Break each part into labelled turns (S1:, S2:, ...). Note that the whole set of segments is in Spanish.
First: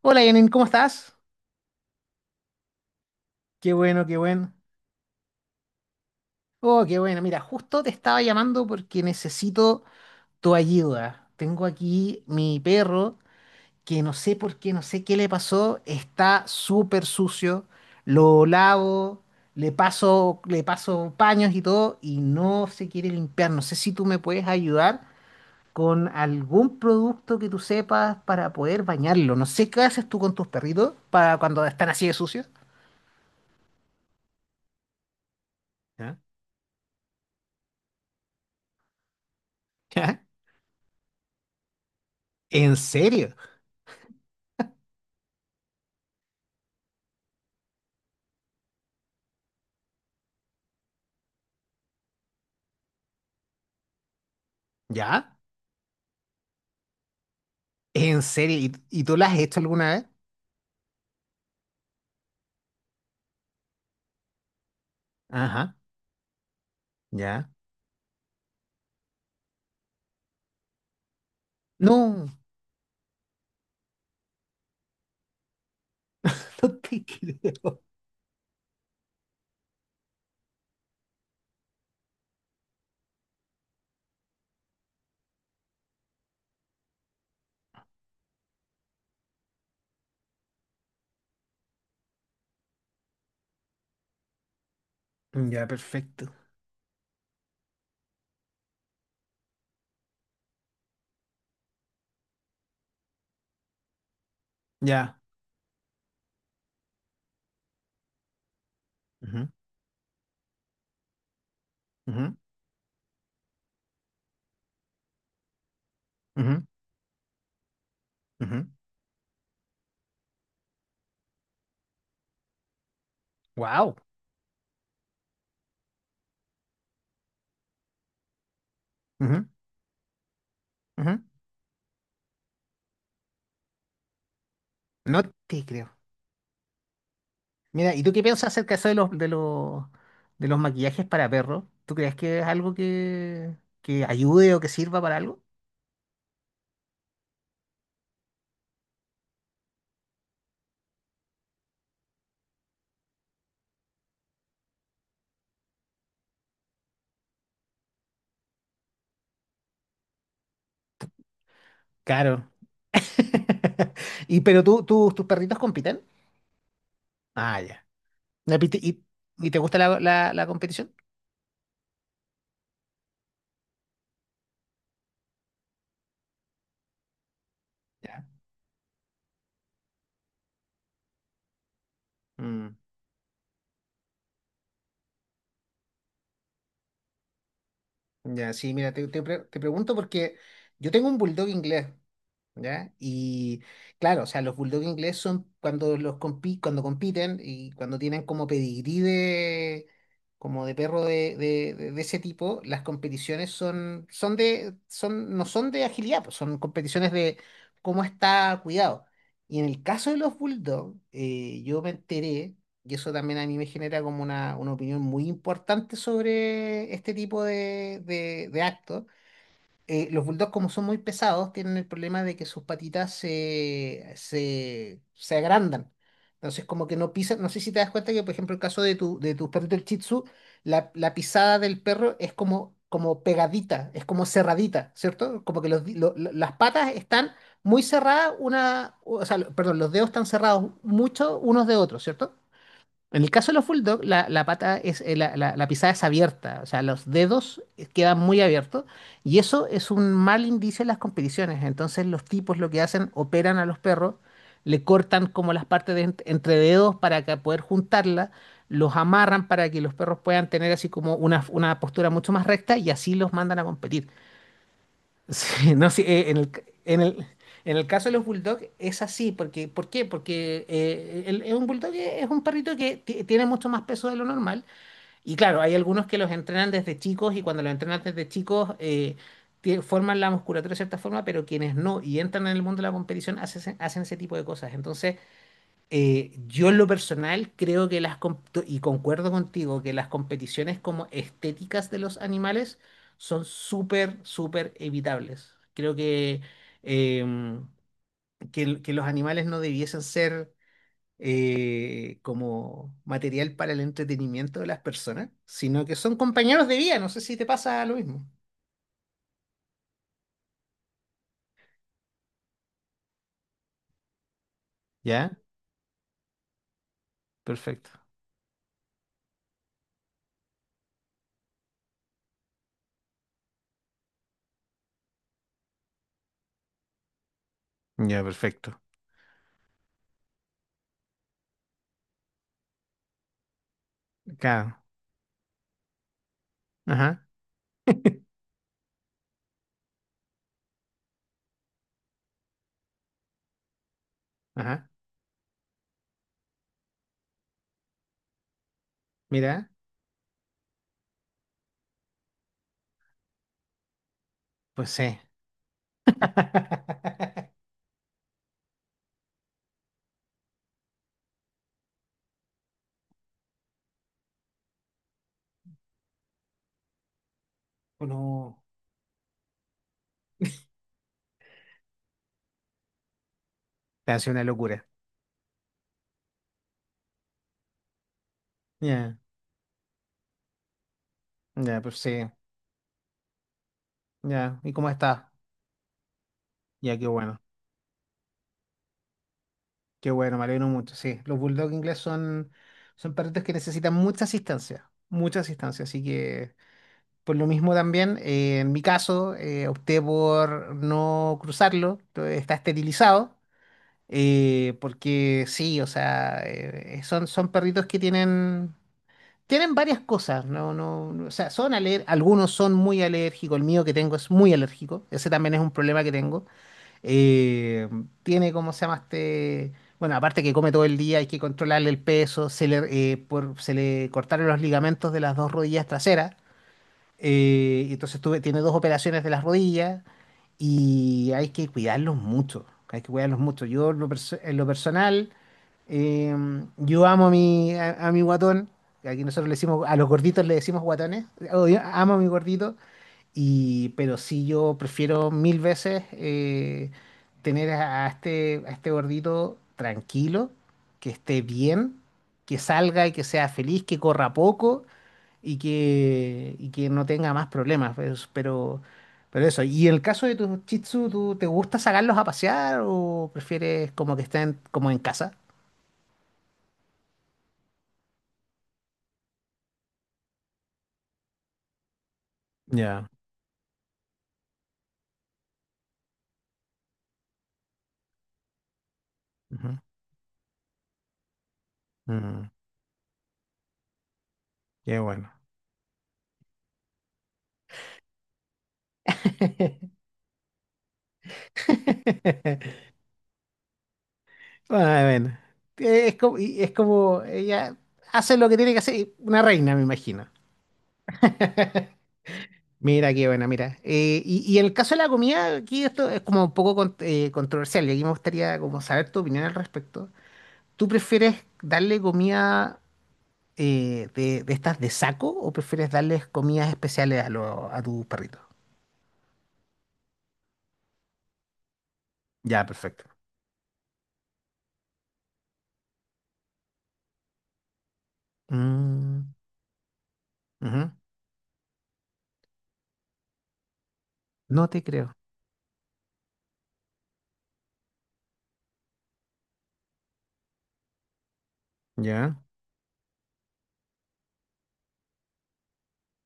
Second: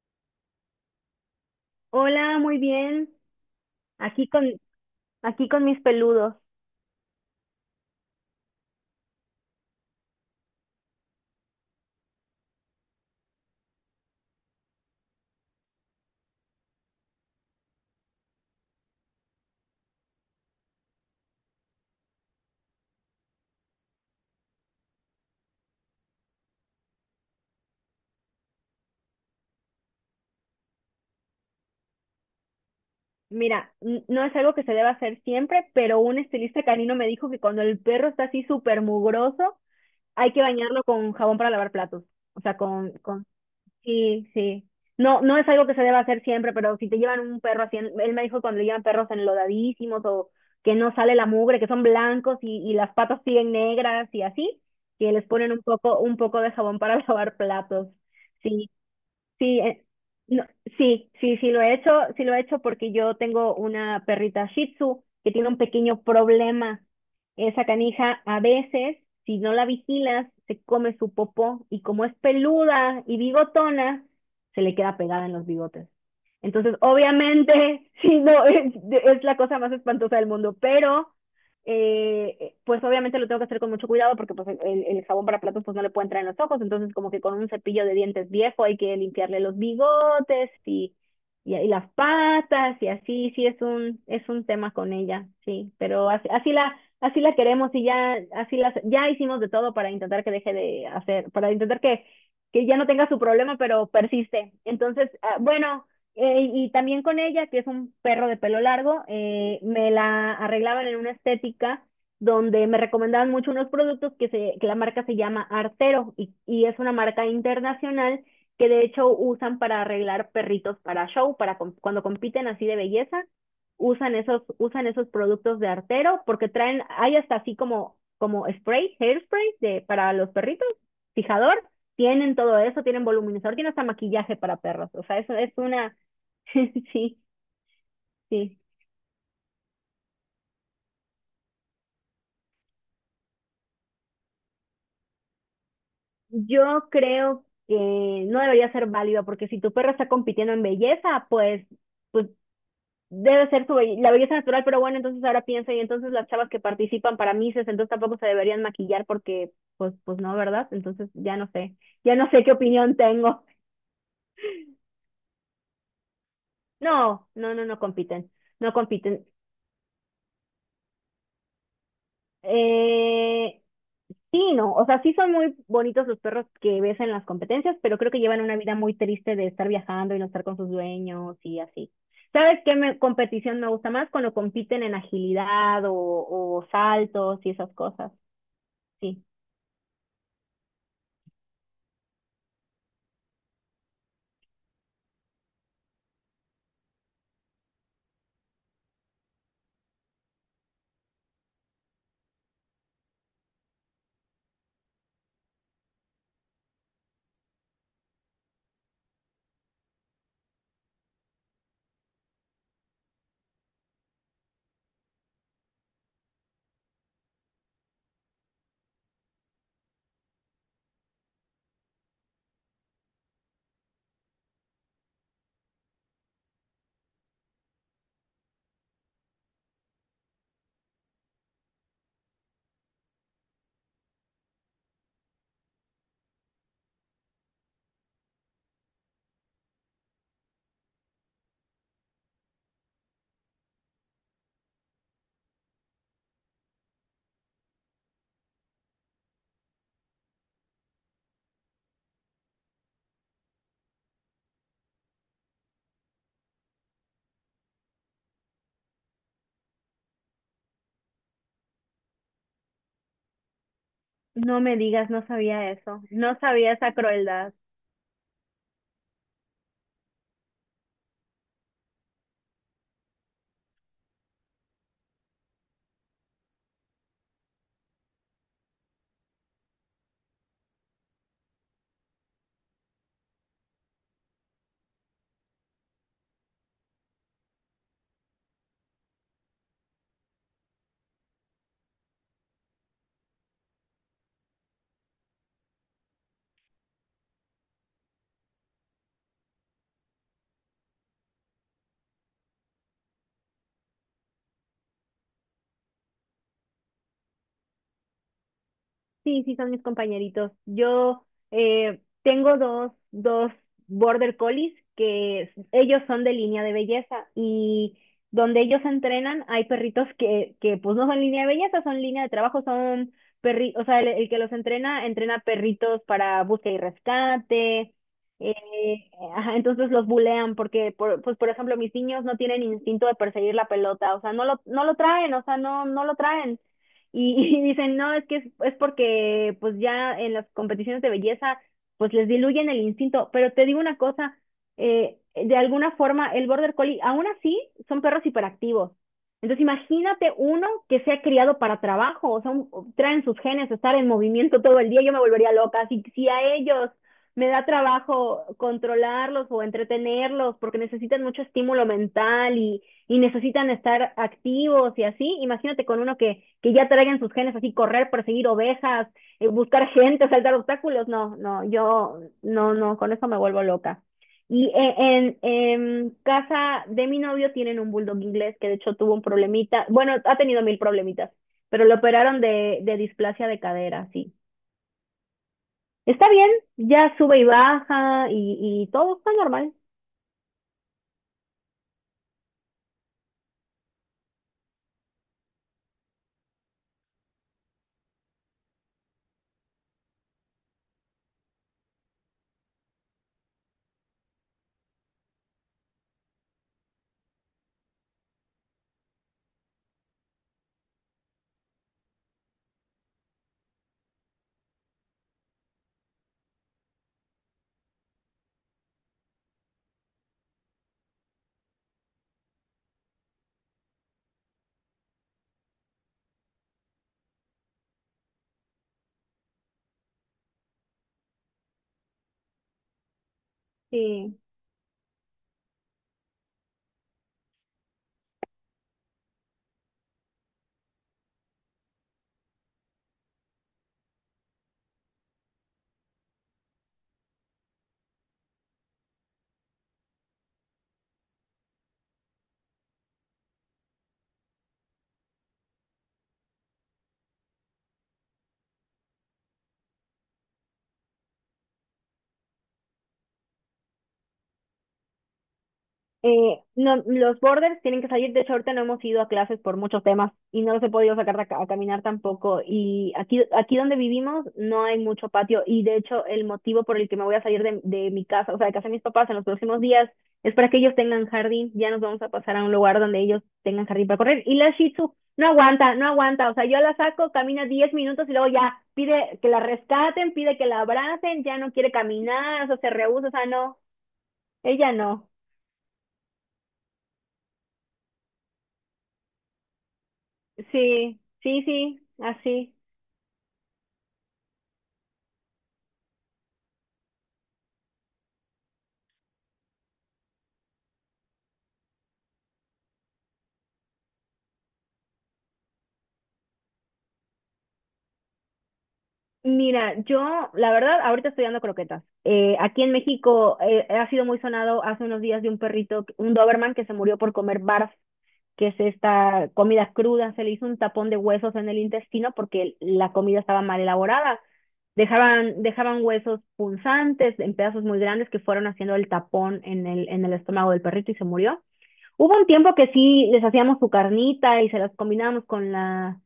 S1: Hola Yanin, ¿cómo estás?
S2: Hola, muy bien.
S1: Qué bueno, qué
S2: Aquí con,
S1: bueno.
S2: Aquí con mis peludos.
S1: Oh, qué bueno. Mira, justo te estaba llamando porque necesito tu ayuda. Tengo aquí mi perro que no sé por qué, no sé qué le pasó. Está súper sucio. Lo lavo, le paso paños y todo y no se quiere limpiar. No sé si tú me puedes ayudar con algún producto que tú sepas para poder bañarlo. No sé qué haces tú con tus perritos para cuando están así de sucios.
S2: Mira, no es algo que se deba hacer siempre, pero
S1: ¿Ah?
S2: un estilista canino me dijo que cuando el perro está así súper mugroso, hay que bañarlo con jabón para lavar platos. O sea,
S1: ¿En serio?
S2: sí, sí. No, no es algo que se deba hacer siempre, pero si te llevan un perro así, él me dijo cuando le llevan perros enlodadísimos o que no sale la mugre, que son blancos y las patas siguen negras y así, que les
S1: ¿Ya?
S2: ponen un poco de jabón para lavar platos.
S1: ¿En serio?
S2: Sí,
S1: ¿Y tú las has
S2: sí,
S1: hecho alguna vez?
S2: no, sí, sí, sí lo he hecho, sí lo he hecho porque yo tengo una perrita Shih Tzu que tiene un
S1: Ajá,
S2: pequeño problema.
S1: ya.
S2: Esa canija a veces, si no la vigilas, se come su popó y como es
S1: No,
S2: peluda y bigotona, se le queda pegada en los bigotes.
S1: no
S2: Entonces,
S1: te creo.
S2: obviamente, sí, no, es la cosa más espantosa del mundo, pero pues obviamente lo tengo que hacer con mucho cuidado porque pues el jabón para platos pues no le puede entrar en los ojos, entonces como que con un cepillo de dientes viejo hay que limpiarle los bigotes y las patas y así, sí es un tema con ella,
S1: Ya,
S2: sí, pero
S1: perfecto.
S2: así la queremos y ya, ya hicimos de todo para intentar que deje de hacer, para intentar que ya no tenga su problema, pero persiste. Entonces,
S1: Ya.
S2: bueno, y también con ella, que es un perro de pelo largo, me la arreglaban en una estética donde me recomendaban mucho unos productos que la marca se llama Artero y es una marca internacional que de hecho usan para arreglar perritos para show, para cuando compiten así de belleza,
S1: Wow.
S2: usan esos productos de Artero porque traen, hay hasta así como, como spray, hairspray de, para los perritos, fijador, tienen todo eso, tienen voluminizador, tienen hasta maquillaje para perros, o sea,
S1: No
S2: eso es
S1: te creo.
S2: una sí,
S1: Mira, ¿y tú qué piensas
S2: sí.
S1: acerca de eso de los maquillajes para perros? ¿Tú crees que es algo que ayude o que sirva para algo?
S2: Yo creo que no debería ser válida porque si tu perro está compitiendo en belleza, pues, pues debe ser su la belleza natural, pero bueno, entonces ahora pienso, y entonces las chavas que participan para Misses entonces tampoco se deberían maquillar porque, pues no, ¿verdad? Entonces ya no sé
S1: Claro.
S2: qué opinión tengo.
S1: ¿Y pero tus perritos compiten?
S2: No, no,
S1: Ah,
S2: no, no
S1: ya.
S2: compiten,
S1: ¿Y,
S2: no
S1: te y-
S2: compiten.
S1: y te gusta la competición?
S2: Eh, Sí, no, o sea, sí son muy bonitos los perros que ves en las competencias, pero creo que
S1: Ya.
S2: llevan una vida muy triste de estar viajando y no estar con sus dueños y así. ¿Sabes qué
S1: Mm.
S2: competición me gusta más? Cuando compiten en agilidad o saltos y esas cosas.
S1: Ya, sí, mira,
S2: Sí.
S1: te pregunto porque yo tengo un bulldog inglés. ¿Ya? Y claro, o sea, los bulldog inglés son cuando cuando compiten y cuando tienen como pedigrí de como de perro de ese tipo, las competiciones no son de agilidad, pues, son competiciones de cómo está cuidado. Y en el caso de los bulldog, yo me enteré, y eso también a mí me genera como una opinión muy importante sobre este tipo de, de actos los bulldogs, como son muy pesados, tienen el problema de que sus patitas se agrandan. Entonces, como que no pisan. No sé si te das cuenta que, por ejemplo, el caso de tu perrito el Shih Tzu, la pisada del perro es como, como pegadita, es como cerradita, ¿cierto? Como que los, las patas están muy cerradas, una, o sea, perdón, los dedos están cerrados mucho unos de otros, ¿cierto? En el caso de los bulldog, la pata es, la pisada es abierta, o sea, los dedos quedan muy abiertos y eso es un mal indicio en las competiciones. Entonces los tipos lo que hacen, operan a los perros, le cortan como las partes de entre dedos para que poder juntarlas, los amarran para que los perros puedan tener así como una postura mucho más recta y así los mandan a competir.
S2: No me digas, no sabía
S1: Sí, no,
S2: eso.
S1: sí,
S2: No sabía esa crueldad.
S1: en el caso de los bulldogs es así, porque, ¿por qué? Porque un bulldog es un perrito que tiene mucho más peso de lo normal y claro, hay algunos que los entrenan desde chicos y cuando los entrenan desde chicos forman la musculatura de cierta forma, pero quienes no y entran en el mundo de la competición hacen, hacen ese tipo de cosas. Entonces, yo en lo personal creo que y concuerdo contigo, que las competiciones como estéticas de los animales son súper, súper evitables. Creo que, em, que, que los animales no debiesen ser como material para el entretenimiento de las personas, sino que son compañeros de vida. No sé si te pasa lo mismo.
S2: Sí, sí, son mis compañeritos. Yo tengo dos border collies
S1: Ya,
S2: que ellos son de línea de belleza
S1: perfecto.
S2: y donde ellos entrenan hay perritos que pues no son línea de belleza, son línea de trabajo, son perri, o sea, el que los entrena, entrena perritos para búsqueda y rescate.
S1: Ya, perfecto.
S2: Ajá, entonces los bulean porque, pues por ejemplo, mis niños no tienen instinto de perseguir la pelota, o sea, no lo,
S1: Claro.
S2: no lo traen, o sea, no, no lo traen
S1: Ajá,
S2: y, y dicen, no, es que es porque pues ya en las competiciones de belleza pues les diluyen el instinto, pero te digo una cosa,
S1: ajá.
S2: de alguna forma el border collie, aún así son perros hiperactivos. Entonces
S1: Mira,
S2: imagínate uno que sea criado para trabajo, o sea, un, traen sus genes, estar en movimiento todo
S1: pues
S2: el día, yo
S1: sí.
S2: me volvería loca. Si a ellos me da trabajo controlarlos o entretenerlos porque necesitan mucho estímulo mental y necesitan estar activos y así. Imagínate con uno que, ya traigan sus genes así, correr, perseguir
S1: No.
S2: ovejas, buscar gente, saltar obstáculos. No, no, yo no, no, con eso me vuelvo loca.
S1: Te hace una
S2: Y
S1: locura.
S2: en, casa de mi novio tienen un bulldog inglés que de hecho tuvo
S1: Ya,
S2: un problemita. Bueno, ha tenido mil problemitas,
S1: ya,
S2: pero lo
S1: pues sí.
S2: operaron de displasia de cadera, sí.
S1: Ya, ¿y cómo está?
S2: Está bien,
S1: Ya, qué
S2: ya sube
S1: bueno.
S2: y baja y todo está normal.
S1: Qué bueno, me alegro mucho. Sí, los bulldog inglés son, son perritos que necesitan mucha asistencia. Mucha asistencia. Así que, por lo mismo también, en mi caso, opté por no cruzarlo. Está esterilizado. Porque sí, o sea, son, son perritos que tienen. Tienen varias cosas, no, no, no, o sea, son algunos son muy alérgicos, el mío que tengo es muy alérgico, ese también es un problema que tengo. Eh, Tiene, ¿cómo se llama este? Bueno, aparte que come todo el día, hay que controlarle el peso, se le, se le cortaron los ligamentos de las dos rodillas traseras, y entonces tiene dos operaciones de las rodillas y hay que cuidarlos mucho, hay que cuidarlos mucho. Yo
S2: Sí,
S1: en lo personal... Eh, yo amo a mi, a mi guatón. Que aquí nosotros le decimos, a los gorditos le decimos guatones. Oh, yo amo a mi gordito. Y, pero sí, yo prefiero mil veces tener a este gordito tranquilo, que esté bien, que salga y que sea feliz, que corra poco y que no tenga más problemas. Pues, pero eso. Y en el caso de tus Shih Tzu, ¿tú te gusta sacarlos a pasear o prefieres como que estén como en casa?
S2: No, los borders tienen que salir. De hecho, ahorita no hemos ido a clases por muchos temas y no los he podido sacar a, a caminar tampoco.
S1: Ya.
S2: Y aquí donde vivimos no hay mucho patio. Y de hecho, el motivo por el que me voy a salir de mi casa, o sea, de casa de mis papás en los
S1: Ujú.
S2: próximos días, es para que ellos tengan jardín. Ya nos vamos a
S1: Mm,
S2: pasar a un lugar donde ellos tengan jardín para correr. Y la Shih
S1: qué
S2: Tzu
S1: bueno.
S2: no aguanta, no aguanta. O sea, yo la saco, camina 10 minutos y luego ya pide que la rescaten, pide que la abracen, ya no quiere caminar, o sea, se rehúsa, o sea, no, ella
S1: Ah,
S2: no.
S1: bueno, es como, y es como ella hace lo que tiene que hacer, y una reina, me imagino.
S2: Sí, sí, sí, así.
S1: Mira, qué buena, mira. Y en el caso de la comida, aquí esto es como un poco controversial y aquí me gustaría como saber tu opinión al respecto. ¿Tú prefieres darle comida de estas de saco o prefieres darles comidas especiales a, a tus perritos?
S2: Mira, yo, la verdad, ahorita estoy dando croquetas.
S1: Ya,
S2: Aquí en
S1: perfecto.
S2: México ha sido muy sonado hace unos días de un perrito, un Doberman, que se murió por comer barf, que es
S1: Mm,
S2: esta comida cruda. Se le hizo un
S1: ujú.
S2: tapón de huesos en el intestino porque la comida estaba mal elaborada.
S1: No te creo.
S2: Dejaban, dejaban huesos punzantes en pedazos muy grandes que fueron haciendo el tapón en el, estómago del perrito y se murió.
S1: Ya.
S2: Hubo un tiempo que sí les hacíamos su carnita y se las combinábamos con la,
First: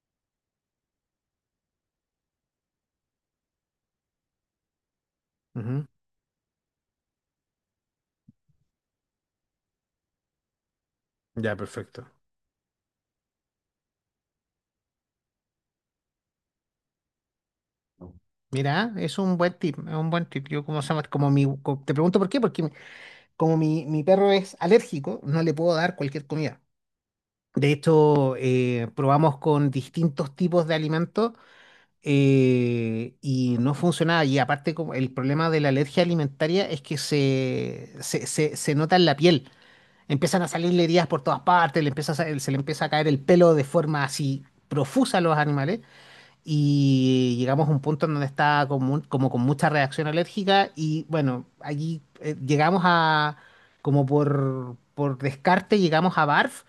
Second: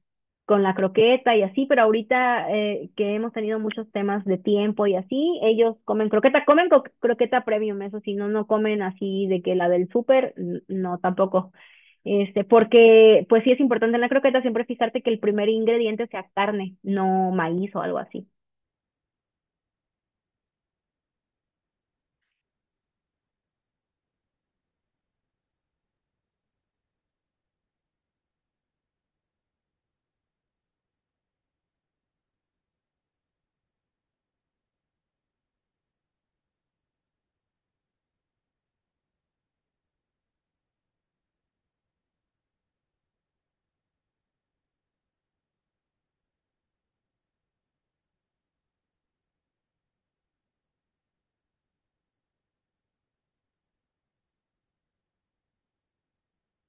S2: con la croqueta y así, pero ahorita que hemos tenido muchos temas de tiempo y así, ellos comen croqueta, comen croqueta premium, eso sí, no, no comen así de que la del súper, no, tampoco.
S1: Ya, perfecto.
S2: Este, porque pues sí es importante en la croqueta siempre fijarte que el primer ingrediente sea carne, no maíz o algo así.
S1: Mira, es un buen tip, es un buen tip. Yo como se llama, como mi, te pregunto por qué, porque como mi perro es alérgico, no le puedo dar cualquier comida. De hecho, probamos con distintos tipos de alimentos y no funcionaba. Y aparte, como el problema de la alergia alimentaria es que se nota en la piel. Empiezan a salirle heridas por todas partes, le empieza a se le empieza a caer el pelo de forma así profusa a los animales. Y llegamos a un punto en donde estaba como, como con mucha reacción alérgica y bueno, allí llegamos a, como por descarte, llegamos a Barf,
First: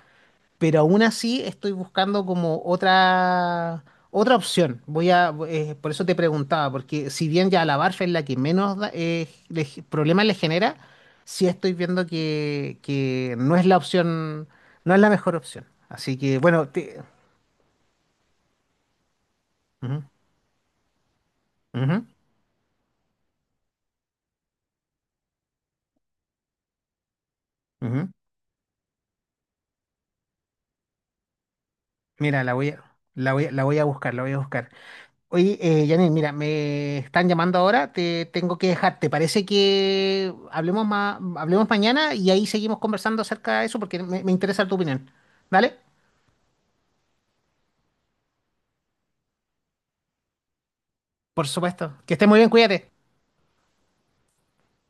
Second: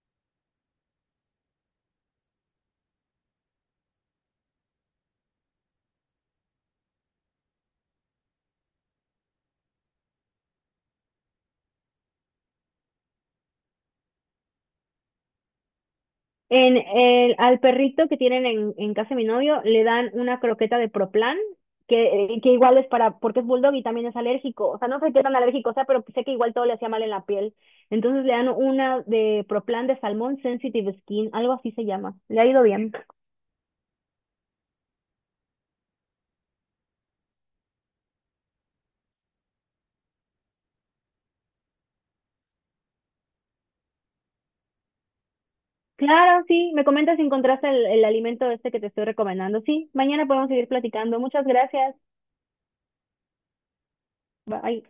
S1: pero aún así estoy buscando como otra, otra opción. Voy a, por eso te preguntaba, porque si bien ya la Barf es la que menos problemas le genera, sí estoy viendo que no es la opción, no es la mejor opción. Así que bueno, te...
S2: Al perrito que tienen en casa de mi novio le
S1: Ujú,
S2: dan una croqueta de Proplan,
S1: ujú,
S2: que igual es para, porque es bulldog y también es alérgico. O sea, no sé qué tan alérgico sea, pero sé que igual todo le hacía mal en la piel.
S1: ujú.
S2: Entonces le dan una de Proplan de Salmón Sensitive Skin, algo así se llama. Le
S1: Mira,
S2: ha
S1: la
S2: ido
S1: voy a,
S2: bien.
S1: la voy a, la voy a buscar, la voy a buscar. Oye, Janine, mira, me están llamando ahora, te tengo que dejar. ¿Te parece que hablemos hablemos mañana y ahí seguimos conversando acerca de eso porque me interesa tu opinión? ¿Vale?
S2: Claro, sí, me comentas si encontraste el alimento este que te estoy recomendando. Sí, mañana podemos seguir platicando. Muchas
S1: Por supuesto.
S2: gracias.
S1: Que estés muy bien, cuídate.
S2: Bye.